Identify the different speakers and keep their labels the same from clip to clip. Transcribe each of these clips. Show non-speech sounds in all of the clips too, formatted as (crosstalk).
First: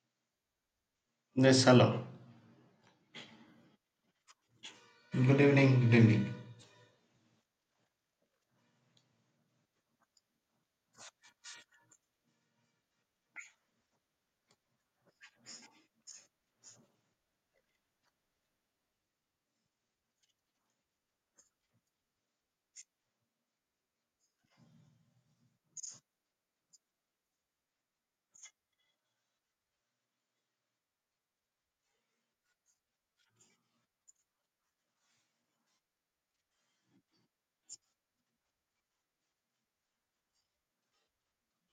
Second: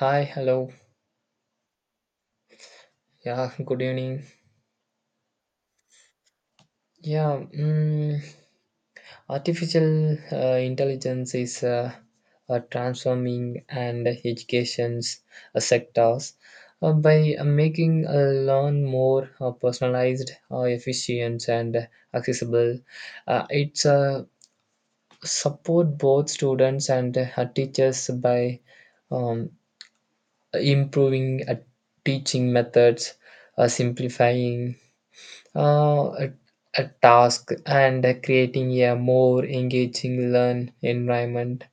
Speaker 1: Hi, hello.
Speaker 2: Yes, hello.
Speaker 1: Yeah, (laughs) good evening.
Speaker 2: Good evening, good evening.
Speaker 1: Yeah, artificial intelligence is transforming and education's sectors by making a learn more personalized, efficient, and accessible. It's support both students and teachers by um, improving teaching methods, simplifying uh, a, a task and creating a more engaging learn environment.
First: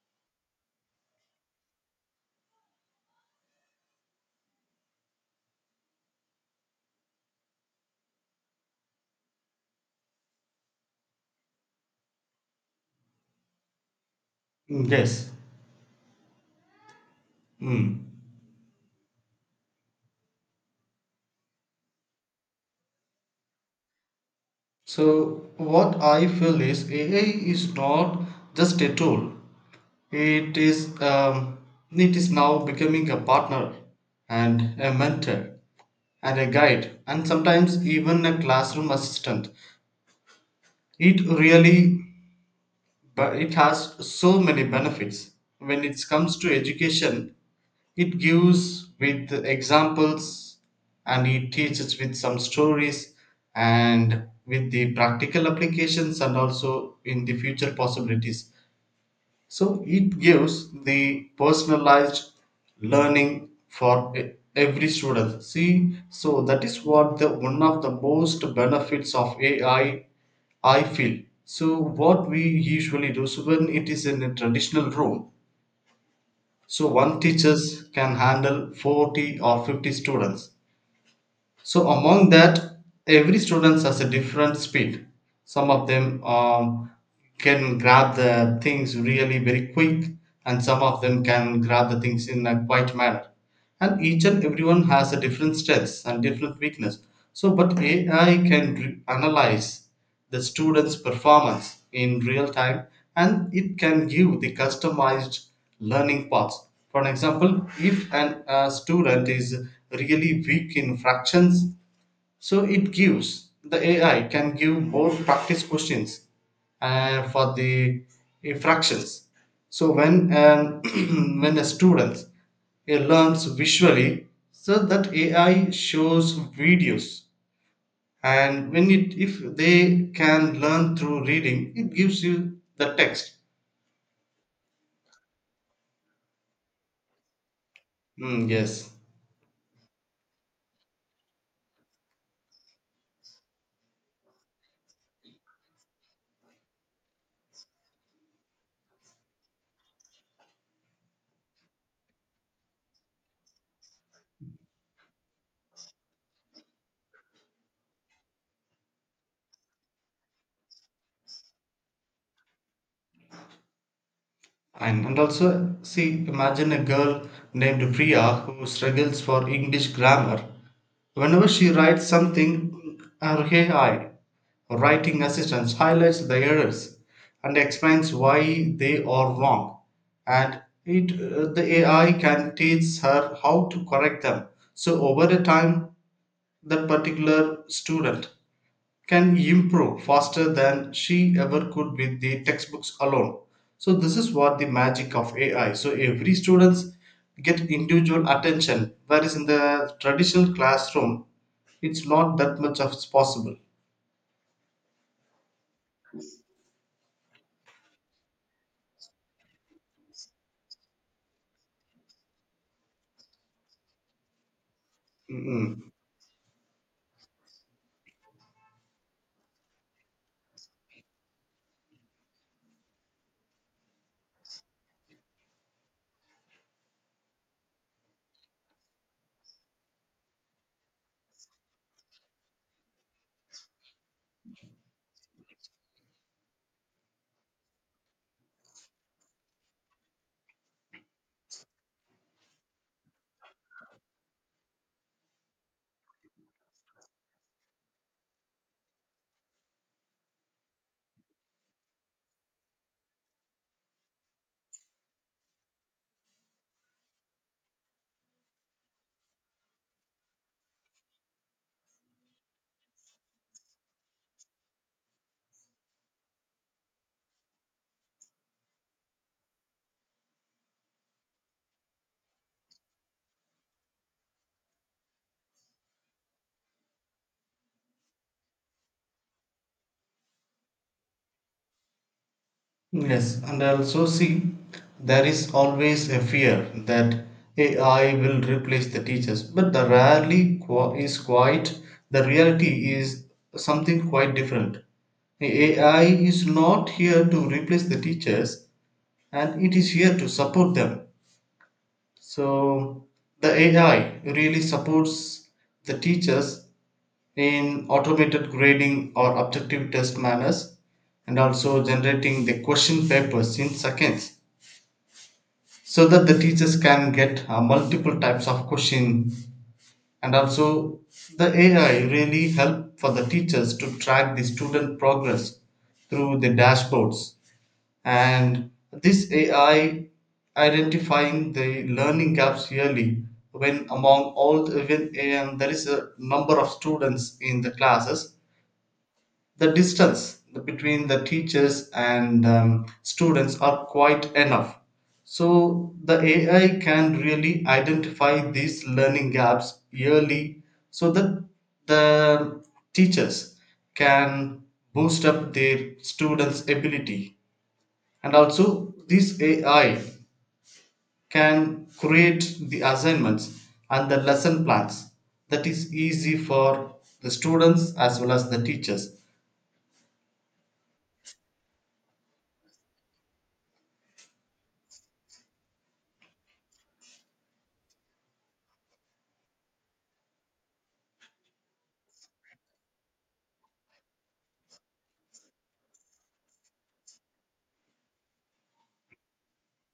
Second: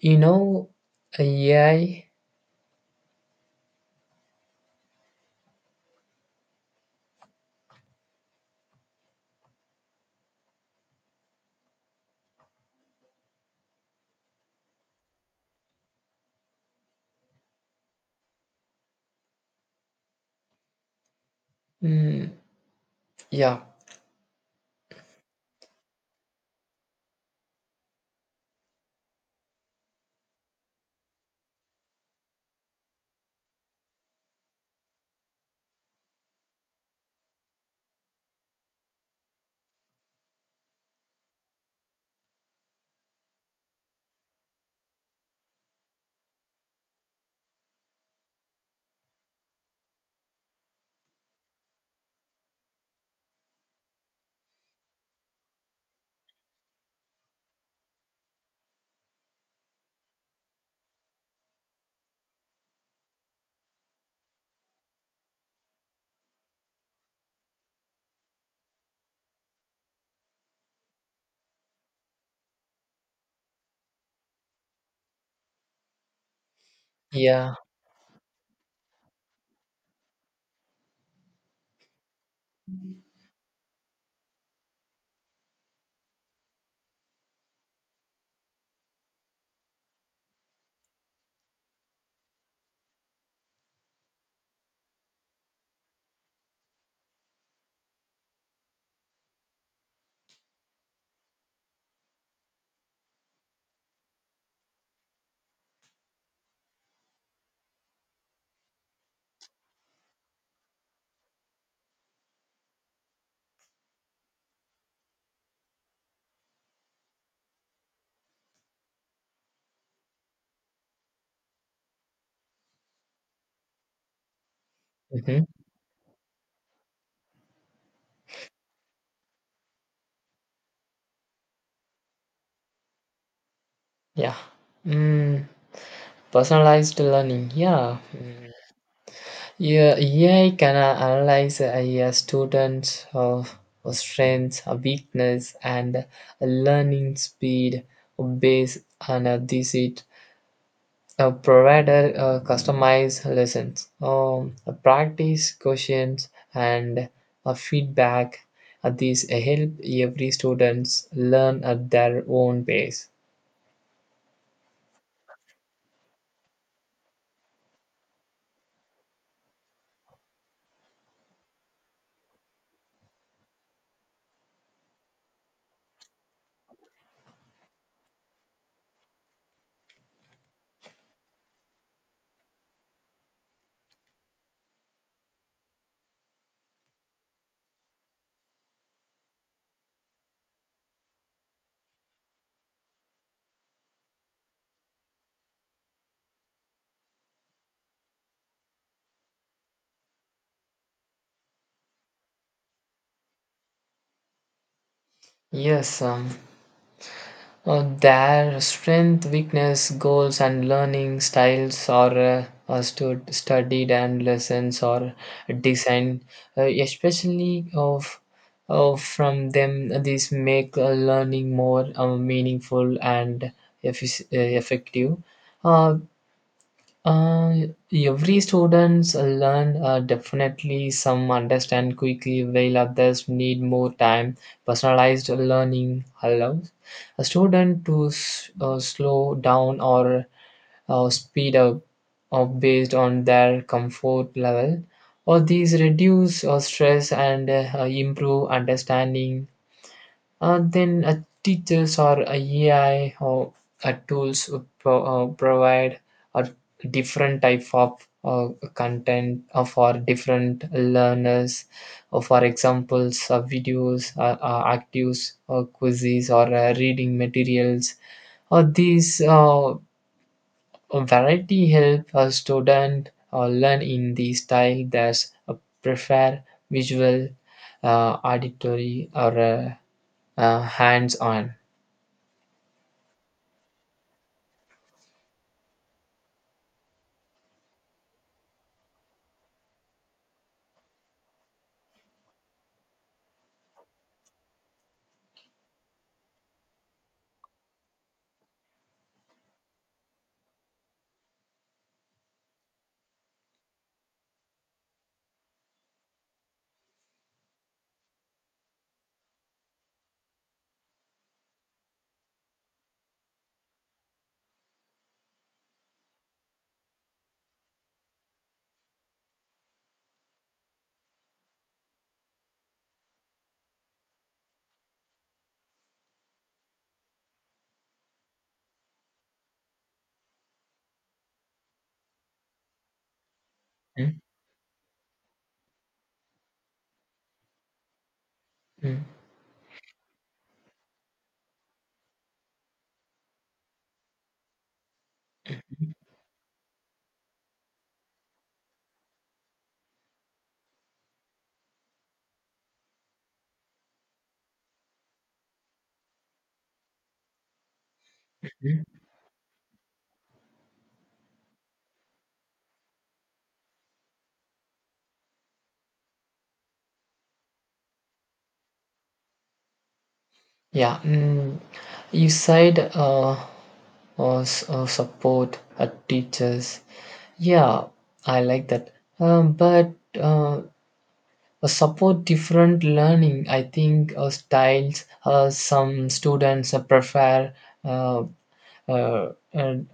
Speaker 1: You know, AI,
Speaker 2: Mm. Yes. Mm.
Speaker 1: mm, yeah,
Speaker 2: So, what I feel is AI is not just a tool. It is, um, it is now becoming a partner and a mentor and a guide and sometimes even a classroom assistant. It really, but it has so many benefits when it comes to education. It gives with examples and it teaches with some stories and with the practical applications and also in the future possibilities. So it gives the personalized learning for every student. See, so that is what the one of the most benefits of AI I feel. So what we usually do, so when it is in a traditional room, so one
Speaker 1: yeah,
Speaker 2: teachers can handle 40 or 50 students. So among that, every student has a different speed. Some of them can grab the things really very quick, and some of them can grab the things in a quiet manner. And each and everyone has a different strengths and different weakness. So but AI can analyze the student's performance in real time, and it can give the customized learning paths. For example, if a student is really weak in fractions, so it gives the AI can give more practice questions for the fractions. So when an (clears throat) when a student he learns visually, so that
Speaker 1: mhm,
Speaker 2: AI shows videos, and when it if they can learn through reading it gives you the text.
Speaker 1: yeah, mm, personalized learning, yeah.
Speaker 2: Mm,
Speaker 1: Mm.
Speaker 2: yes.
Speaker 1: Yeah, AI can analyze a student's strengths, weakness, and learning speed based on this A provider customize lessons, a practice questions, and a feedback. These help every students learn at their own pace.
Speaker 2: And also see, imagine a girl named Priya who struggles for English grammar. Whenever she writes something, her AI writing assistance highlights the errors and explains why they are wrong, and it the AI can teach her how to correct them. So over the time, that particular student can improve faster than she ever could with the textbooks alone. So this is what the magic of AI, so every students get individual attention, whereas in the traditional classroom it's not that much of it's possible.
Speaker 1: Yes, their strength, weakness, goals, and learning styles are studied, and lessons are
Speaker 2: Mm, mm.
Speaker 1: designed, especially of from them. These make learning more meaningful and effective. Uh, uh, every students learn definitely. Some understand quickly while others need more time. Personalized learning allows a student to slow down or speed up based on their comfort level, or these reduce stress and improve understanding. Then teachers or AI or tools would provide a different type of content for different learners. For examples, videos, actives, quizzes, or reading materials. These variety help a student learn in the style that's prefer: visual, auditory, or hands-on.
Speaker 2: Yes, and also see, there is always a fear that AI will replace the teachers, but the reality is something quite different. The AI is not here to replace the teachers, and it is here to support them. So the AI really supports the teachers in automated grading or objective test manners, and also generating the question papers in seconds so that the teachers can get multiple types of question, and also the AI really help for the teachers to track the student progress through the dashboards, and this AI identifying the learning gaps yearly. When
Speaker 1: Mm.
Speaker 2: among all the when and there is a number of students in the classes,
Speaker 1: Mm.
Speaker 2: the distance between the teachers and students are quite enough, so
Speaker 1: Mm.
Speaker 2: the AI can really identify these learning gaps early so that the teachers can boost up their students ability. And also
Speaker 1: Mm.
Speaker 2: this AI can create the assignments and the lesson plans that is easy for the students as well as the teachers.
Speaker 1: Yeah, you said support teachers. Yeah, I like that. But uh, Support different learning, I think, styles. Some students prefer. Uh, and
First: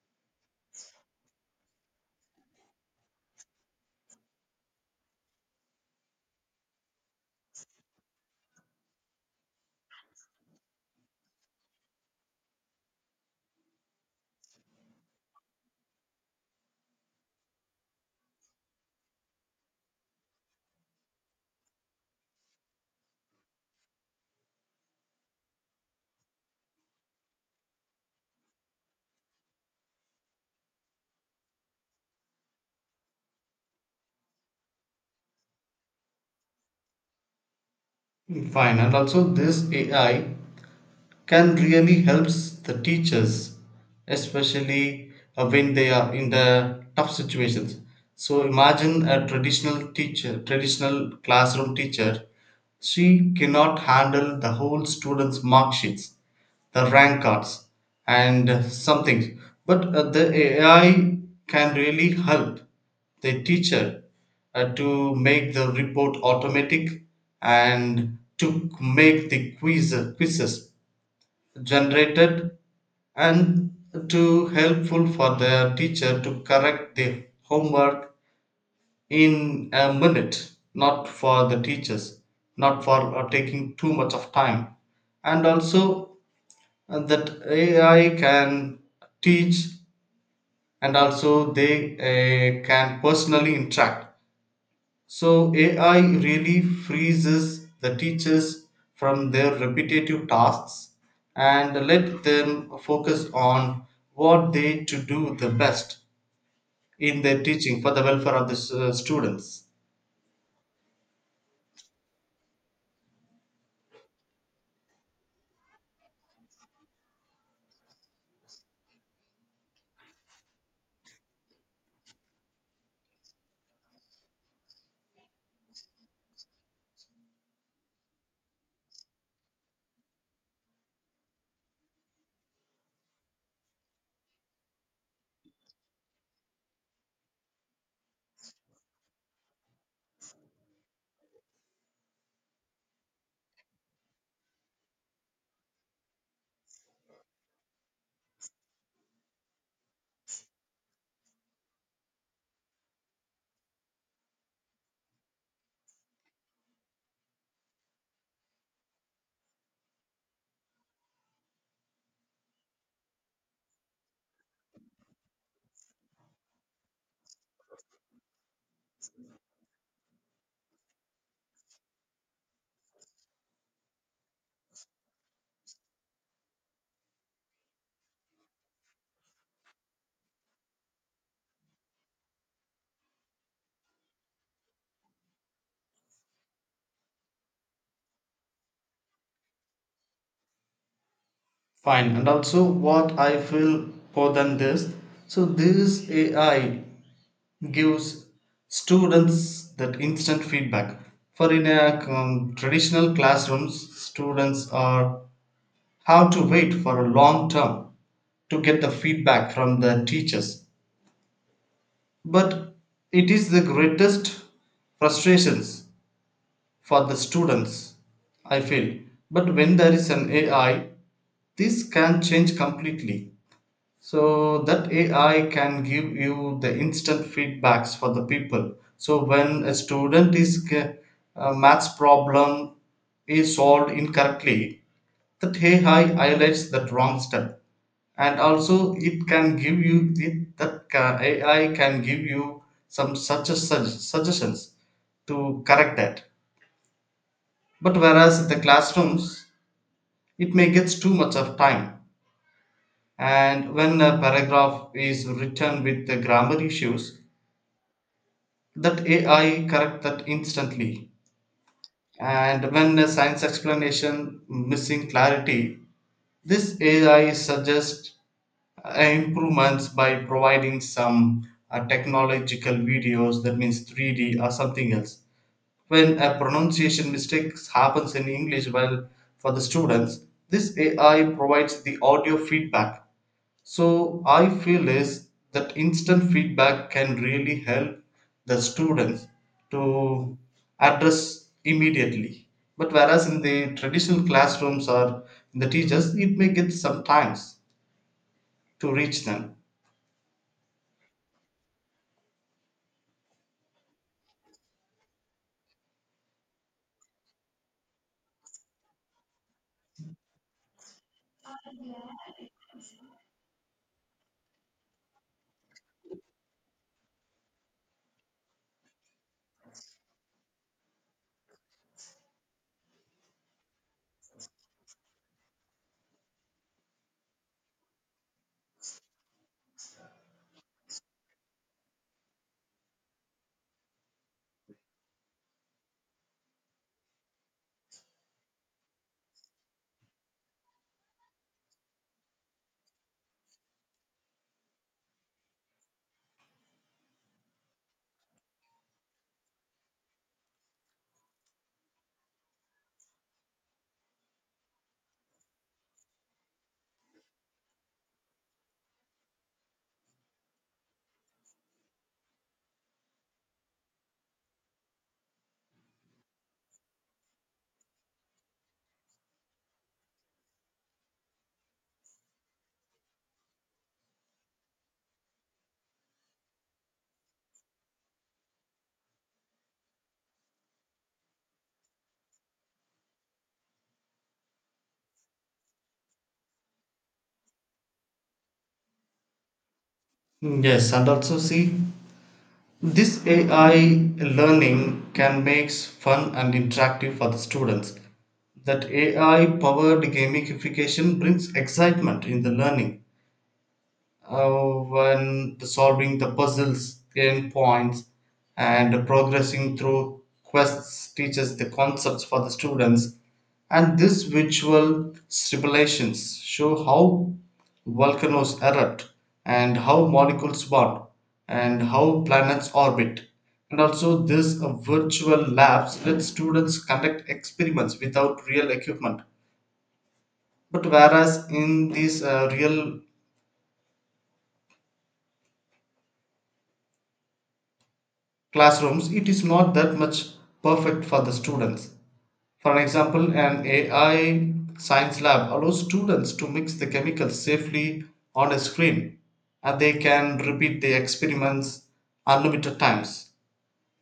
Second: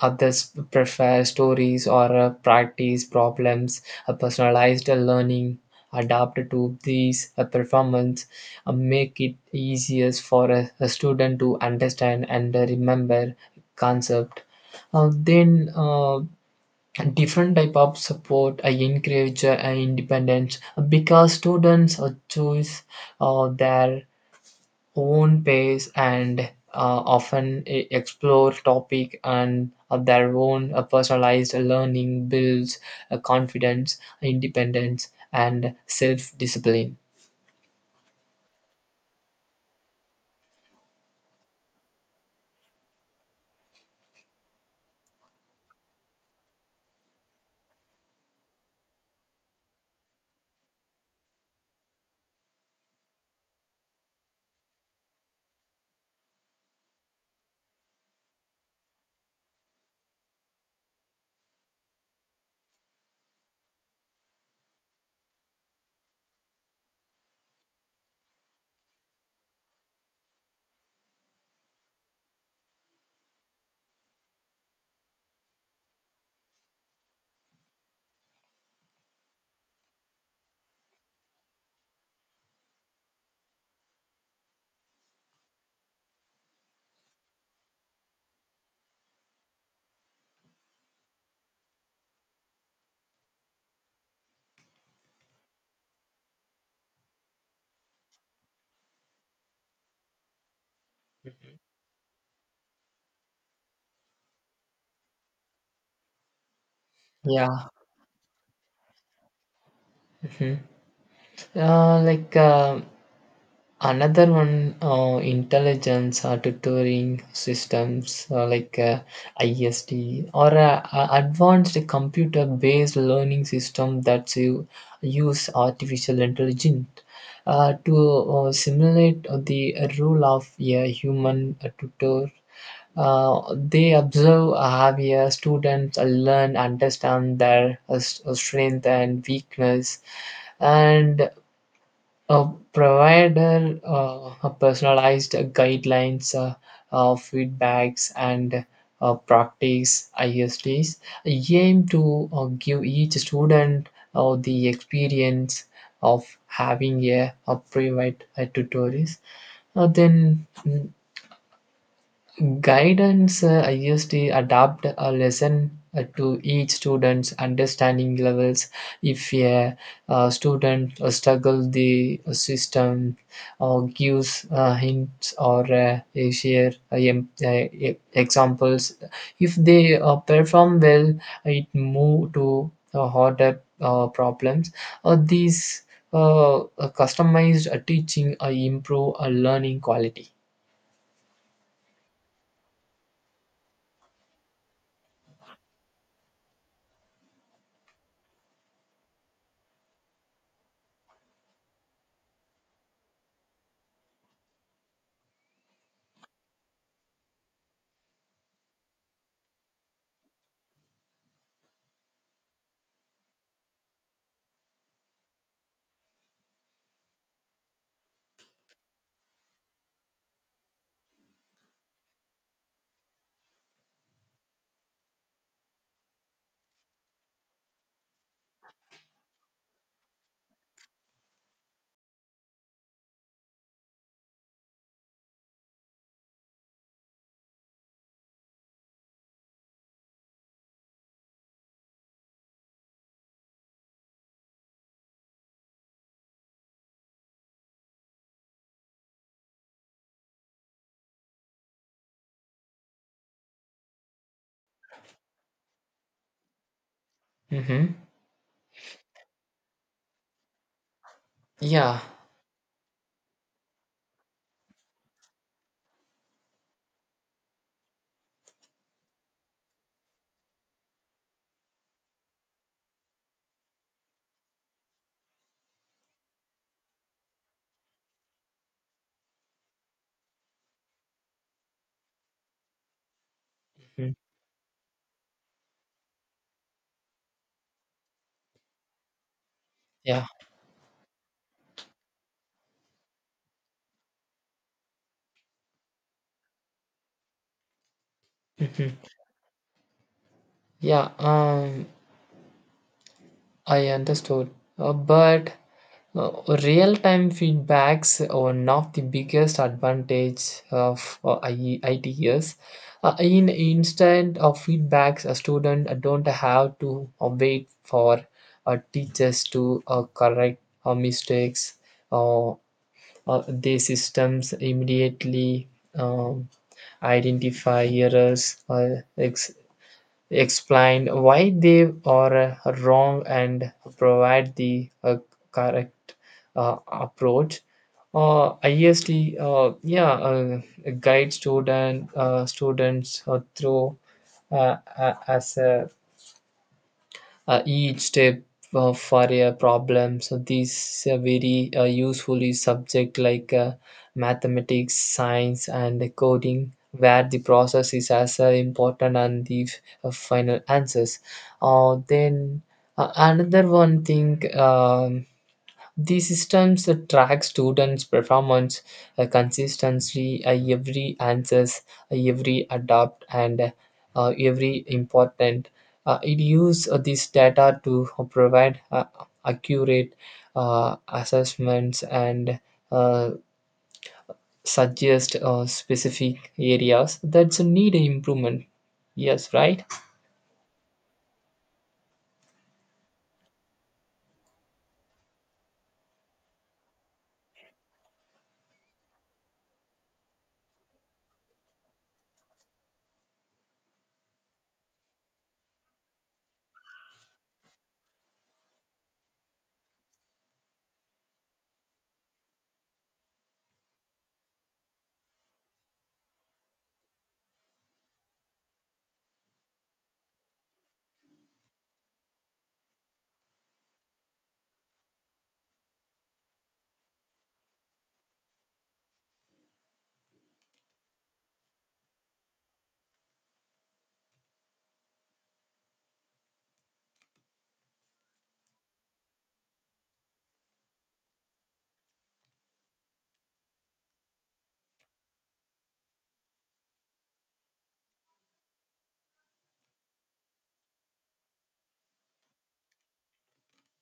Speaker 1: others prefer stories or practice problems. A personalized learning adapted to these performance make it easier for a student to understand and remember concept. Then uh, different type of support encourage independence, because students choose their own pace and often explore topic. And of their own, personalized learning builds confidence, independence, and self-discipline.
Speaker 2: Fine, and also this AI can really helps the teachers, especially when they are in the tough situations. So imagine a traditional classroom teacher, she cannot handle the whole students mark sheets, the rank cards, and some things. But the AI can really help the teacher to make the report automatic, and to make the quizzes generated, and to helpful for the teacher to correct the homework in a minute, not for the teachers, not for taking too much of time. And also that AI can teach, and also they can personally interact. So AI really freezes the teachers from their repetitive tasks and let them focus on what they to do the best in their
Speaker 1: Yeah.
Speaker 2: teaching for the welfare of the students.
Speaker 1: Hmm. uh, like uh, Another one, intelligence or tutoring systems like IST, or a advanced computer-based learning system that you use artificial intelligence to simulate the role of a human tutor. They observe how your students learn, understand their strength and weakness, and uh, provider, a personalized guidelines, feedbacks, and practice. ISDs aim to give each student the experience of having a private tutorials. Then guidance I used to adapt a lesson to each student's understanding levels. If a student struggles, the system or gives hints or share examples. If they perform well, it move to harder problems. These customized teaching improve learning quality.
Speaker 2: Fine. And also what I feel more than this. So this AI gives students that instant feedback. For in a traditional classrooms, students are how to wait for a long term to get the feedback from the teachers, but it is the greatest frustrations for the students I feel. But when there is an AI, this can change completely, so that AI can give you the instant feedbacks for the people. So when a student is a maths problem is solved incorrectly, that AI highlights that wrong step, and also it can give you, AI can give you some, such suggestions to correct that. But whereas in the classrooms, it may get too much of time. And when a paragraph is written with the grammar issues,
Speaker 1: Mhm.
Speaker 2: that AI correct that instantly.
Speaker 1: Yeah.
Speaker 2: And when a science explanation missing clarity, this AI suggests improvements by providing some technological videos, that means 3D or something else. When a pronunciation mistakes happens in English well, for the students, this AI provides the audio feedback. So I feel is that instant feedback can really help the students to
Speaker 1: Yeah.
Speaker 2: address immediately, but whereas in the traditional classrooms or in the teachers, it may get some times to
Speaker 1: Mhm.
Speaker 2: reach them.
Speaker 1: Yeah, I understood. But uh, real-time feedbacks are not the biggest advantage of ITS. In instead of feedbacks, a student don't have to wait for teachers to correct mistakes. Uh, the systems immediately um, identify errors, explain why they are wrong, and provide the correct approach. IST, guide students through a- as a each step for a problem. So these very useful is subject like mathematics, science, and coding, where the process is as important and the final answers. Then another one thing, the systems that track students' performance consistently, every answers, every adapt, and every important. It uses this data to provide accurate assessments and uh, suggest specific areas that need improvement. Yes, right?
Speaker 2: Hmm. Yes, and also see, this AI learning can make fun and interactive for the students. That AI powered gamification brings excitement in the learning uh, when the solving the puzzles, gain points, and progressing through quests teaches the concepts for the students. And these visual simulations show how volcanoes erupt, and how molecules burn, and how planets orbit. And also, this virtual labs let students conduct experiments without real equipment. But whereas in these real classrooms, it is not that much perfect for the students. For example, an AI science lab allows students to mix the chemicals safely on a screen, and they can repeat the experiments unlimited times.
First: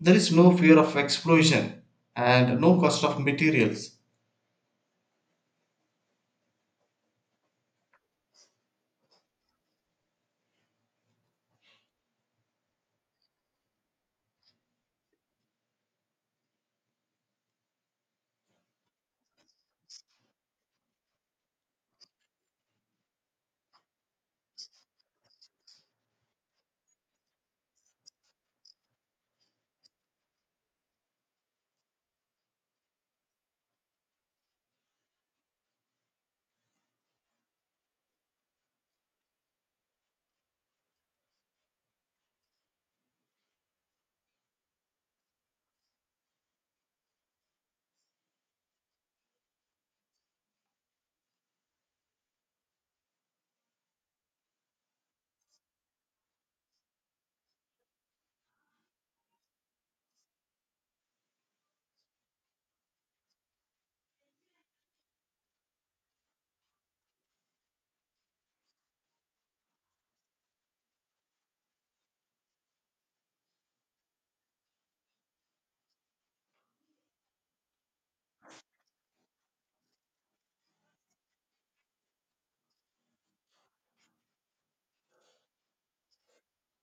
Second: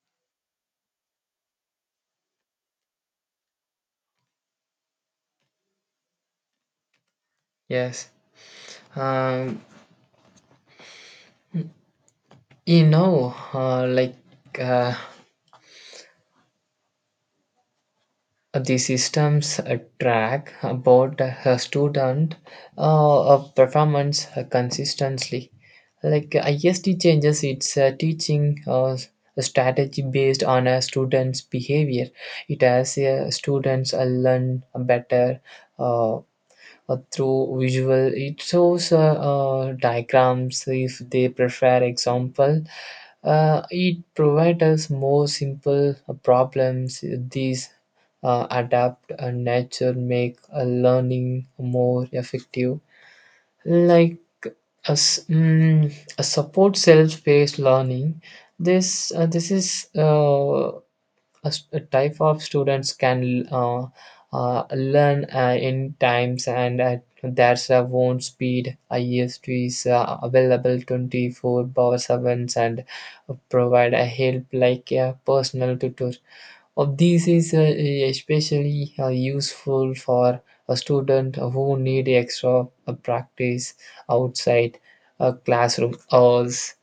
Speaker 2: There is no fear of explosion and no cost of materials.
Speaker 1: Yes. Um, you know, uh, the systems track about a student performance consistently. IST changes its teaching strategy based on a student's behavior. It has students learn better uh, through visual. It shows diagrams if they prefer example, it provides us more simple problems. These adapt and nature make learning more effective, like a support self-paced learning. This is a type of students can learn in times and at their own speed. IST is available 24 by 7 and provide a help like a personal tutor. This is especially useful for a student who need extra practice outside classroom hours.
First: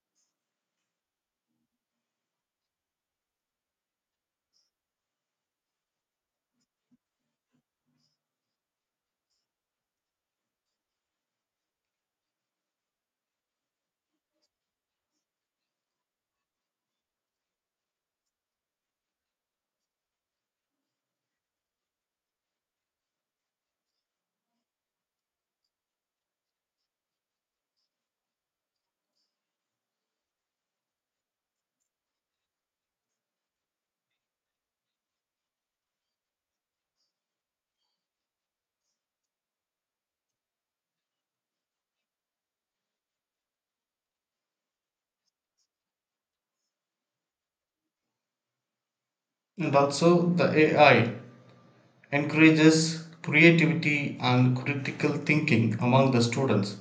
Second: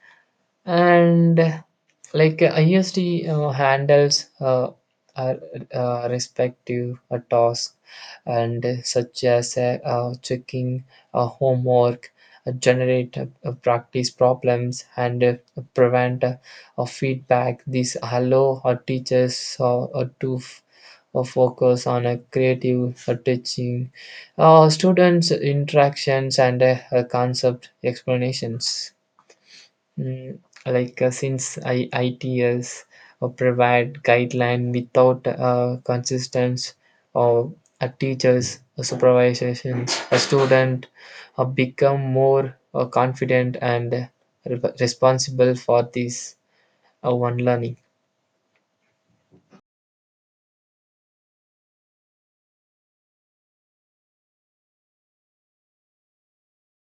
Speaker 1: And ISD handles uh, respective tasks, and such as checking homework, generate practice problems, and prevent feedback. These allow our teachers to focus on a creative teaching, students' interactions, and concept explanations. Mm. Since ITS provide guideline without consistence of a teacher's supervision, a student become more confident and responsible for this one learning.
Speaker 2: And also the AI encourages creativity and critical thinking among the students.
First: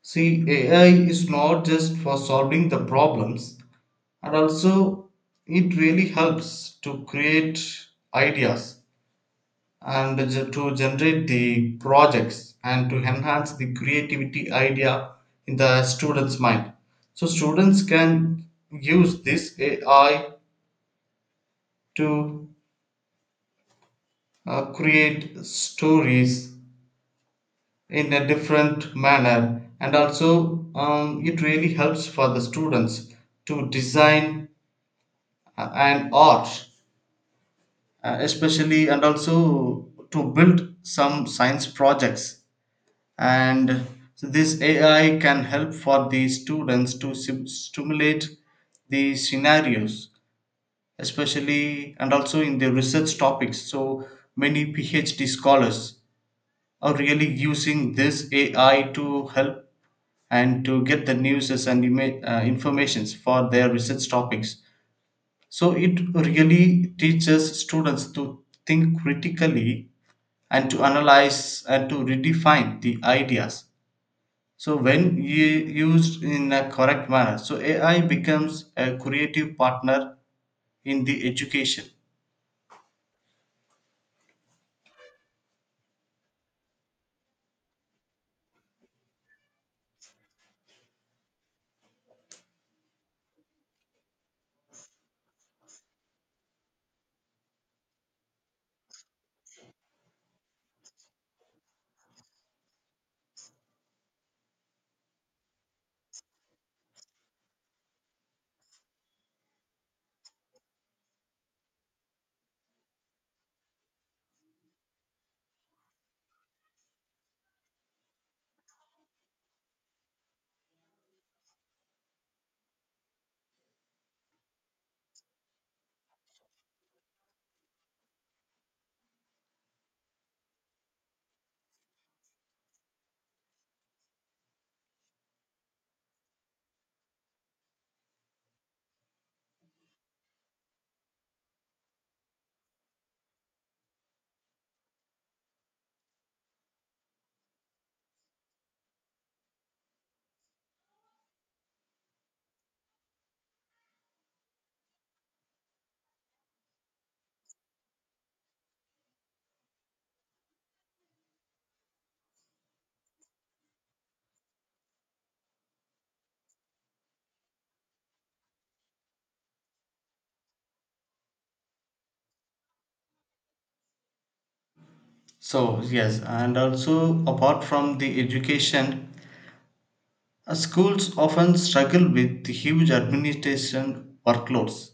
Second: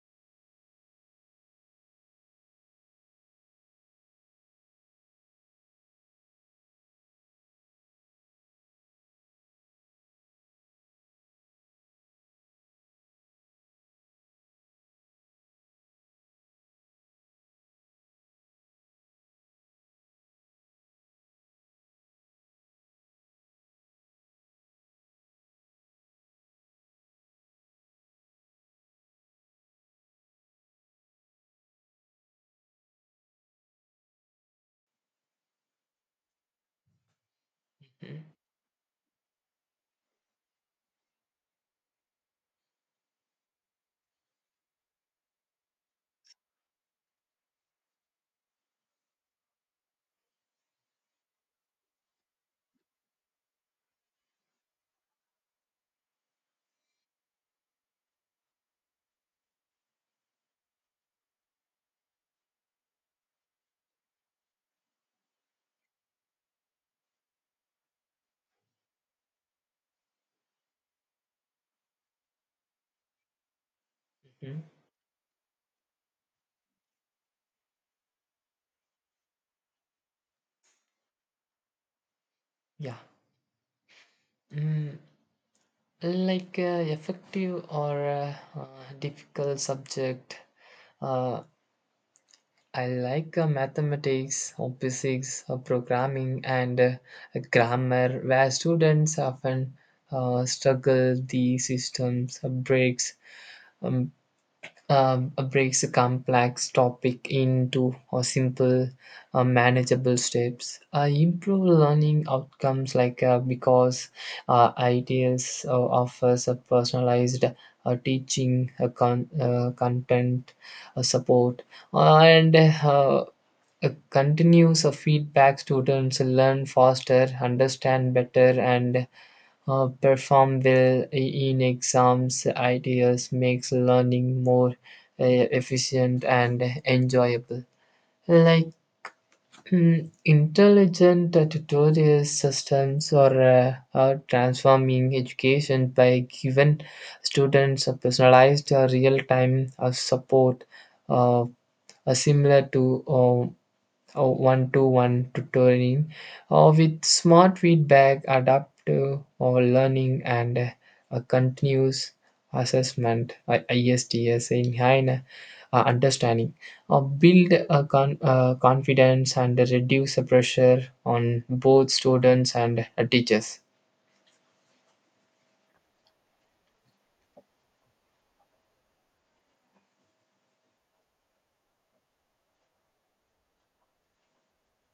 Speaker 2: See, AI is not just for solving the problems, and also it really helps to create ideas, and to generate the projects and to enhance the creativity idea in the students mind. So students can use this AI to create stories in a different manner. And also it really helps for the students to design an art especially, and also to build some science projects. And so this AI can help for the students to stimulate the scenarios, especially and also in the research topics. So many PhD scholars are really using this AI to help, and to get the news and informations for their research topics. So it really teaches students to think critically and to analyze and to redefine the ideas.
Speaker 1: Mhm.
Speaker 2: So when you used in a correct manner, so AI becomes a creative partner in the education.
Speaker 1: Yeah. Mm, like effective or uh, difficult subject, uh, I like mathematics or physics or programming and grammar, where students often struggle the systems breaks, um, breaks a complex topic into a simple, manageable steps. I improve learning outcomes, like because ideas offers a personalized teaching, content, support, and a continuous of feedback. Students learn faster, understand better, and perform well in exams. Ideas makes learning more efficient and enjoyable. Like, intelligent tutorial systems or are transforming education by giving students a personalized real time support, uh, similar to or one-to-one tutoring, or with smart feedback adaptive or learning, and a continuous assessment. ISTS in high understanding build a confidence and reduce the pressure on both students and teachers.
Speaker 2: So yes, and also apart from the education, schools often struggle with the huge administration workloads.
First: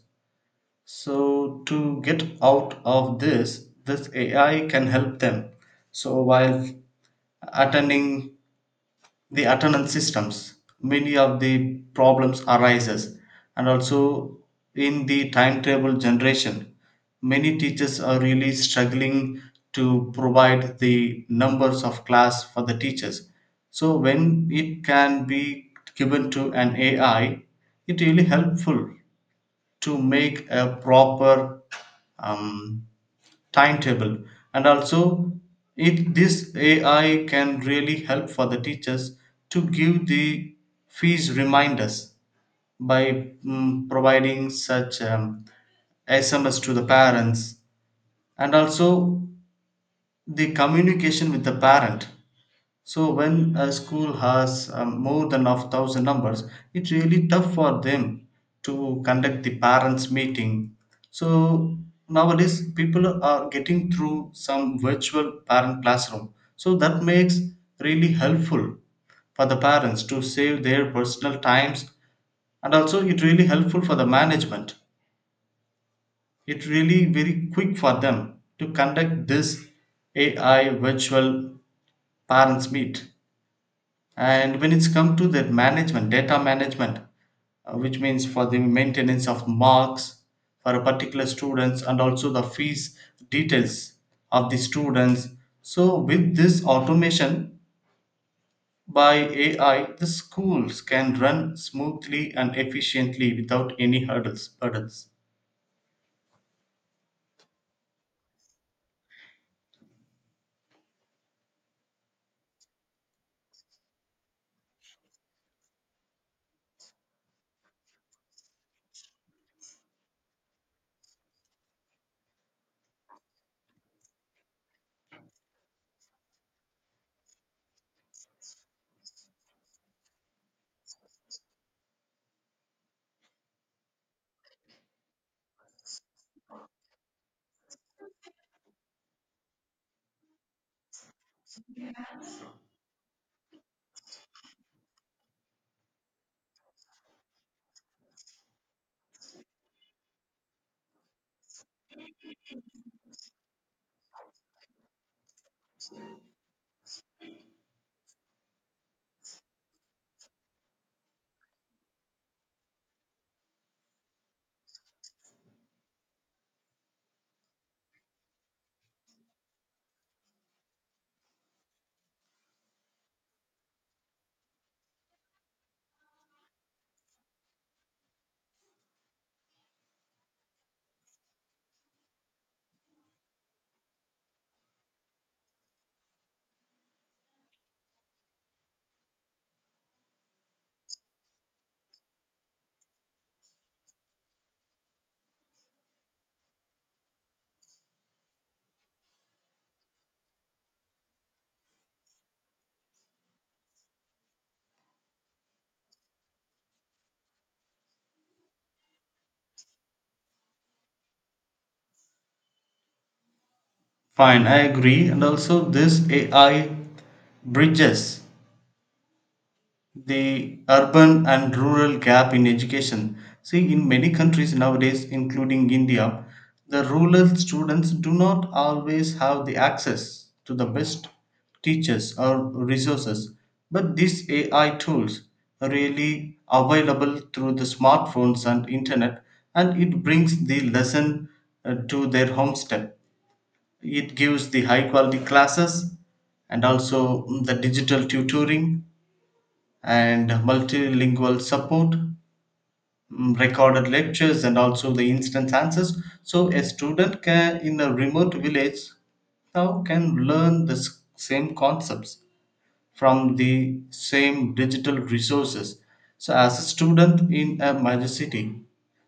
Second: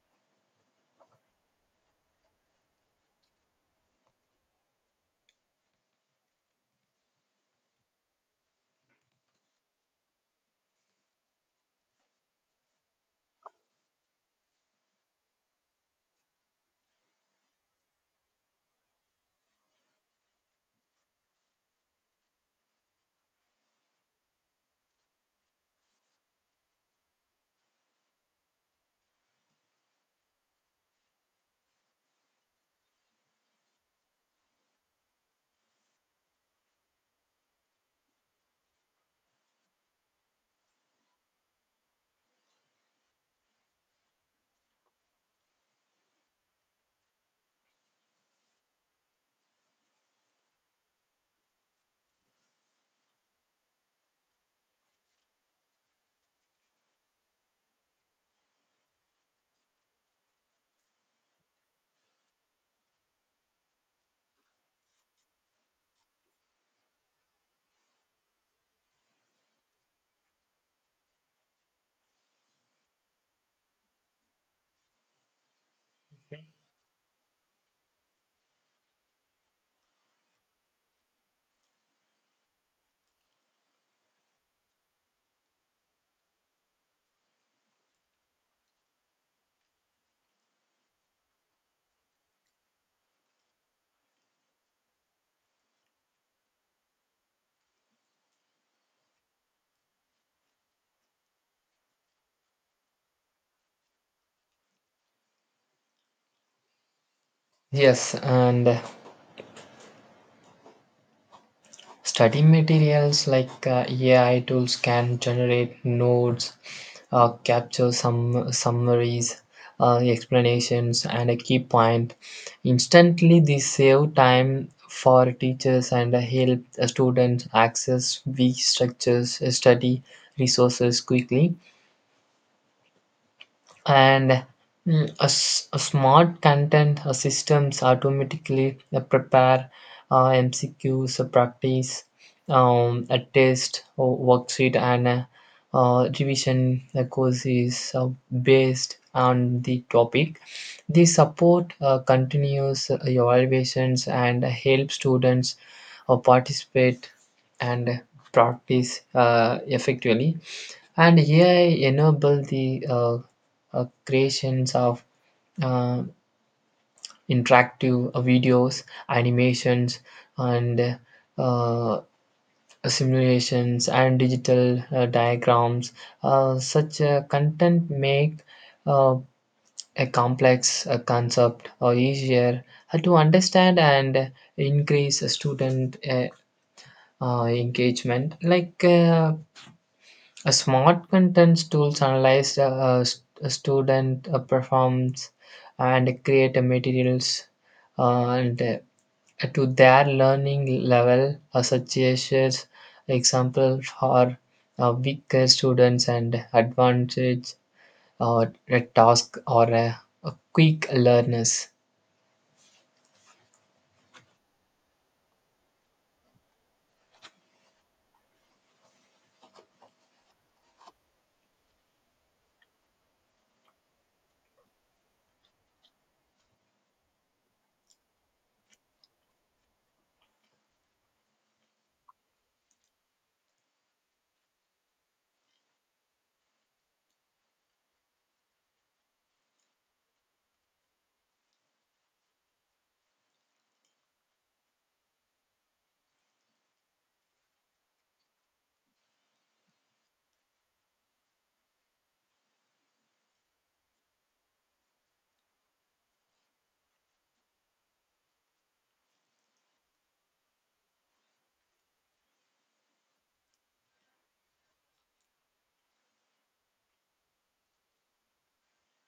Speaker 2: So to get out of this, this AI can help them. So while attending the attendance systems, many of the problems arises. And also in the timetable generation, many teachers are really struggling to provide the numbers of class for the teachers. So when it can be given to an AI, it really helpful to make a proper um, timetable. And also it, this AI can really help for the teachers to give the fees reminders by providing such SMS to the parents. And also the communication with the parent, so when a school has more than of thousand numbers, it's really tough for them to conduct the parents meeting. So nowadays people are getting through some virtual parent classroom. So that makes really helpful for the parents to save their personal times, and also it really helpful for the management. It really very quick for them to conduct this AI virtual parents meet. And when it's come to the management data management, which means for the maintenance of marks for a particular students, and also the fees details of the students. So with this automation by AI, the schools can run smoothly and efficiently without any hurdles burdens.
Speaker 1: Yes, and study materials like AI tools can generate notes, capture some summaries, explanations, and a key point. Instantly, they save time for teachers and help students access weak structures, study resources quickly. And a smart content systems automatically prepare mcqs, practice, a test or worksheet, and revision courses based on the topic. The support continues evaluations and help students participate and practice effectively. And AI enable the creations of uh, interactive videos, animations, and uh, simulations and digital diagrams. Such content make uh, a complex concept or easier to understand and increase student engagement. Like, a smart content tools analyze a student performance and create a materials and to their learning level, such as example for weaker students and advantage or a task or a quick learners.
Speaker 2: Fine, I agree. And also this AI bridges the urban and rural gap in education. See, in many countries nowadays, including India, the rural students do not always have the access to the best teachers or resources. But these AI tools are really available through the smartphones and internet, and it brings the lesson to their homestead. It gives the high quality classes, and also the digital tutoring and multilingual support, recorded lectures, and also the instant answers. So a student can in a remote village now can learn the same concepts from the same digital resources. So as a student in a major city,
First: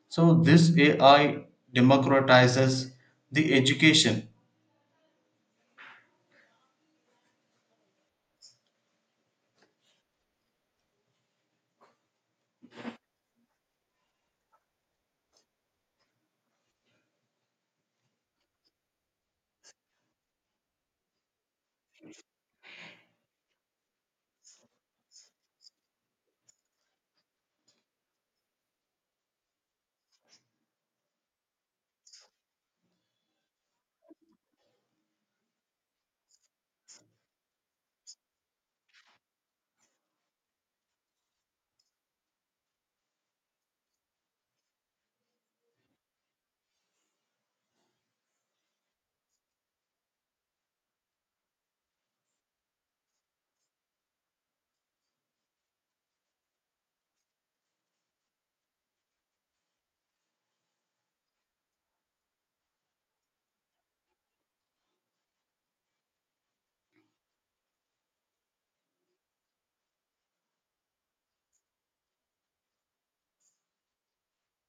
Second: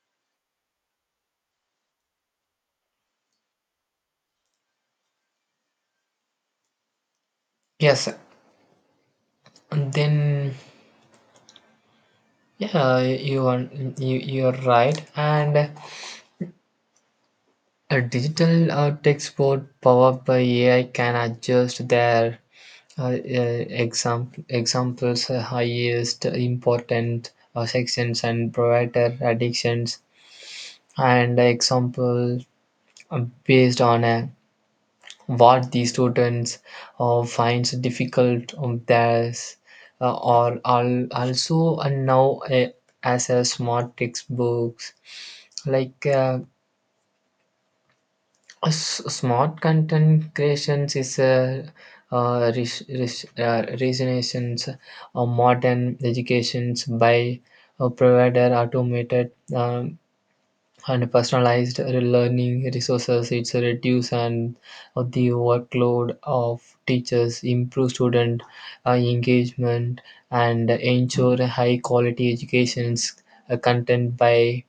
Speaker 2: so this AI democratizes the education.
Speaker 1: Yes, and then yeah, you are, you're right. And a digital text board powered by AI can adjust their examples, highest important sections, and provider addictions and example based on what the students finds difficult on theirs, or al- also now as a smart textbooks. Like, smart content creations is a resonations or modern educations by provider automated and personalized learning resources. It's a reduce and of the workload of teachers, improve student engagement, and ensure high quality educations content by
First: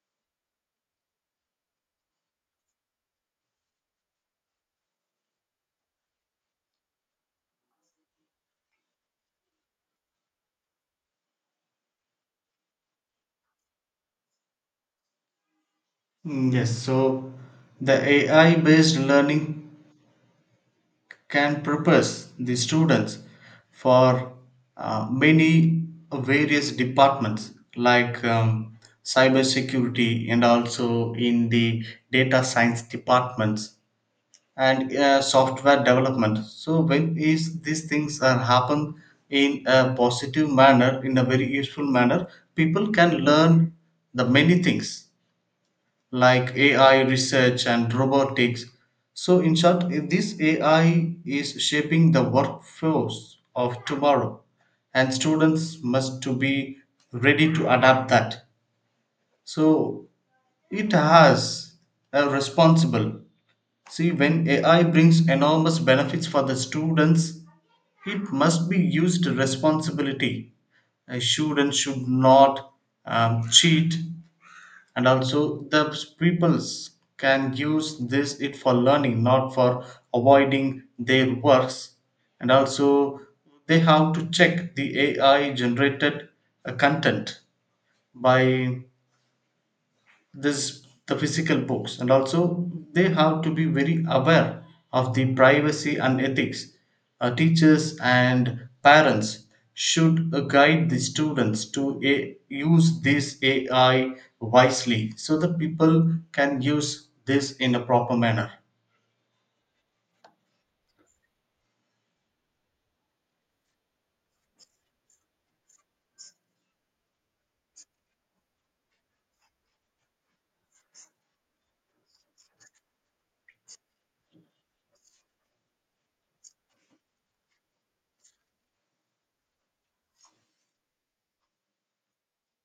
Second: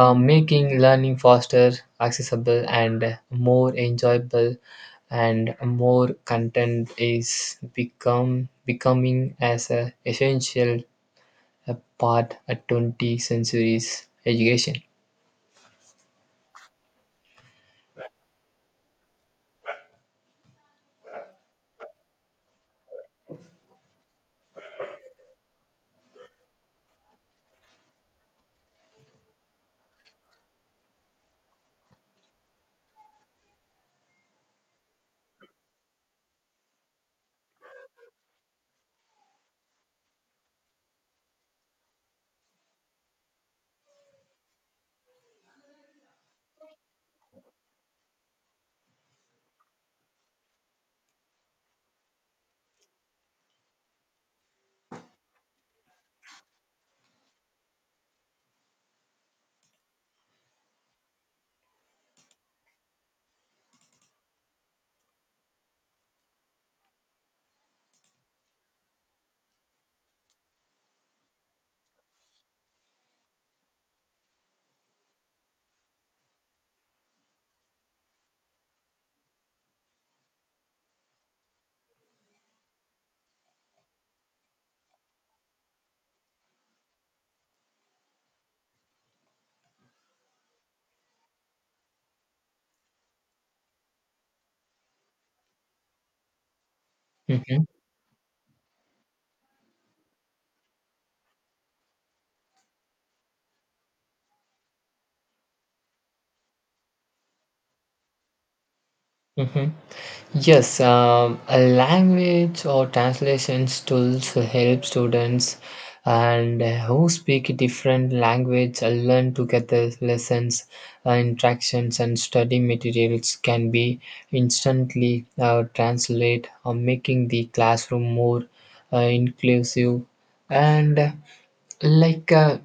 Speaker 1: making learning faster, accessible, and more enjoyable, and more content is become becoming as a essential a part of 20th century's education.
Speaker 2: Mm. Yes, so the AI based learning can prepares the students for many various departments like cyber security, and also in the data science departments, and software development. So when is these things are happen in a positive manner in a very useful manner, people can learn the many things like AI research and robotics. So, in short, this AI is shaping the workforce of tomorrow, and students must to be ready to adapt that. So, it has a responsible. See, when AI brings enormous benefits for the students, it must be used responsibility. A student should not cheat, and also the peoples can use this it for learning, not for avoiding their works. And also they have to check the AI generated content by this the physical books, and also they have to be very aware of the privacy and ethics.
Speaker 1: Hmm.
Speaker 2: Teachers and parents should guide the students to use this AI wisely, so that people can use this in a proper manner.
Speaker 1: Hmm. Yes, a language or translation tools help students and who speak different language learn together lessons, interactions, and study materials can be instantly translate, making the classroom more inclusive. And like a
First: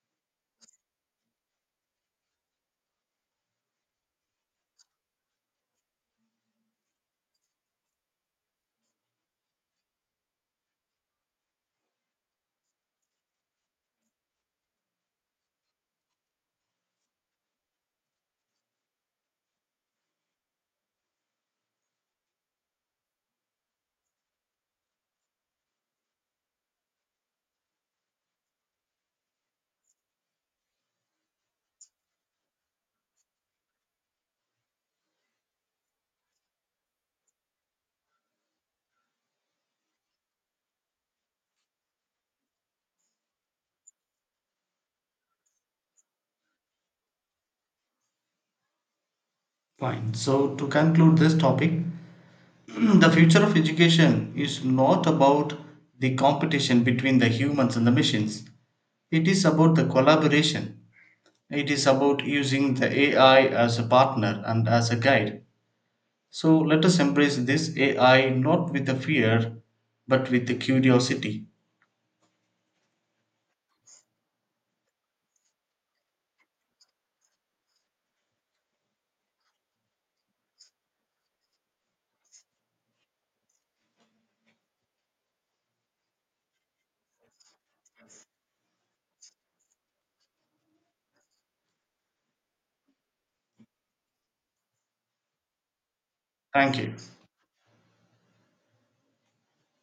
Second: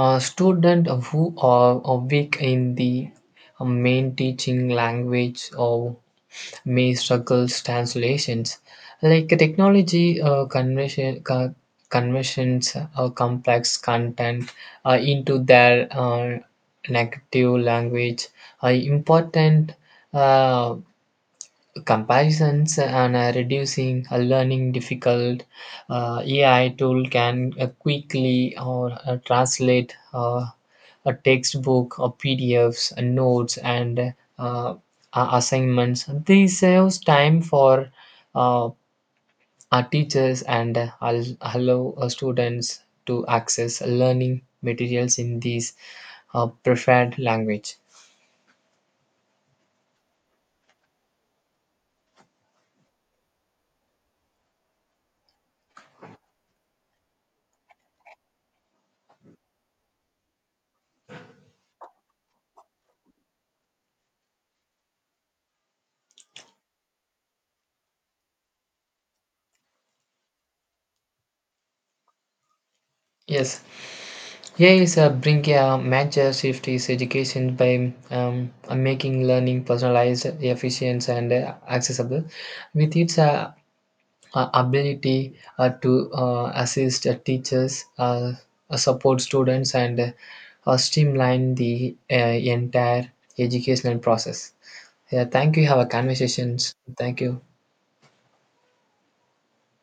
Speaker 1: student who are weak in the main teaching language or may struggles translations. Like, technology conversion, conversions complex content into their native language are important uh, comparisons and reducing learning difficult. AI tool can quickly or translate a textbook or PDFs, notes, and assignments. This saves time for uh, our teachers and allow students to access learning materials in these preferred language.
Speaker 2: Fine. So, to conclude this topic, (clears throat) the future of education is not about the competition between the humans and the machines. It is about the collaboration. It is about using the AI as a partner and as a guide. So let us embrace this AI not with the fear but with the curiosity.
Speaker 1: Yes, here is a bring a major shift is education by making learning personalized, efficient, and accessible. With its ability to assist teachers, support students, and streamline the entire educational process. Yeah, thank you. Have a conversations.
Speaker 2: Thank you.
Speaker 1: Thank you.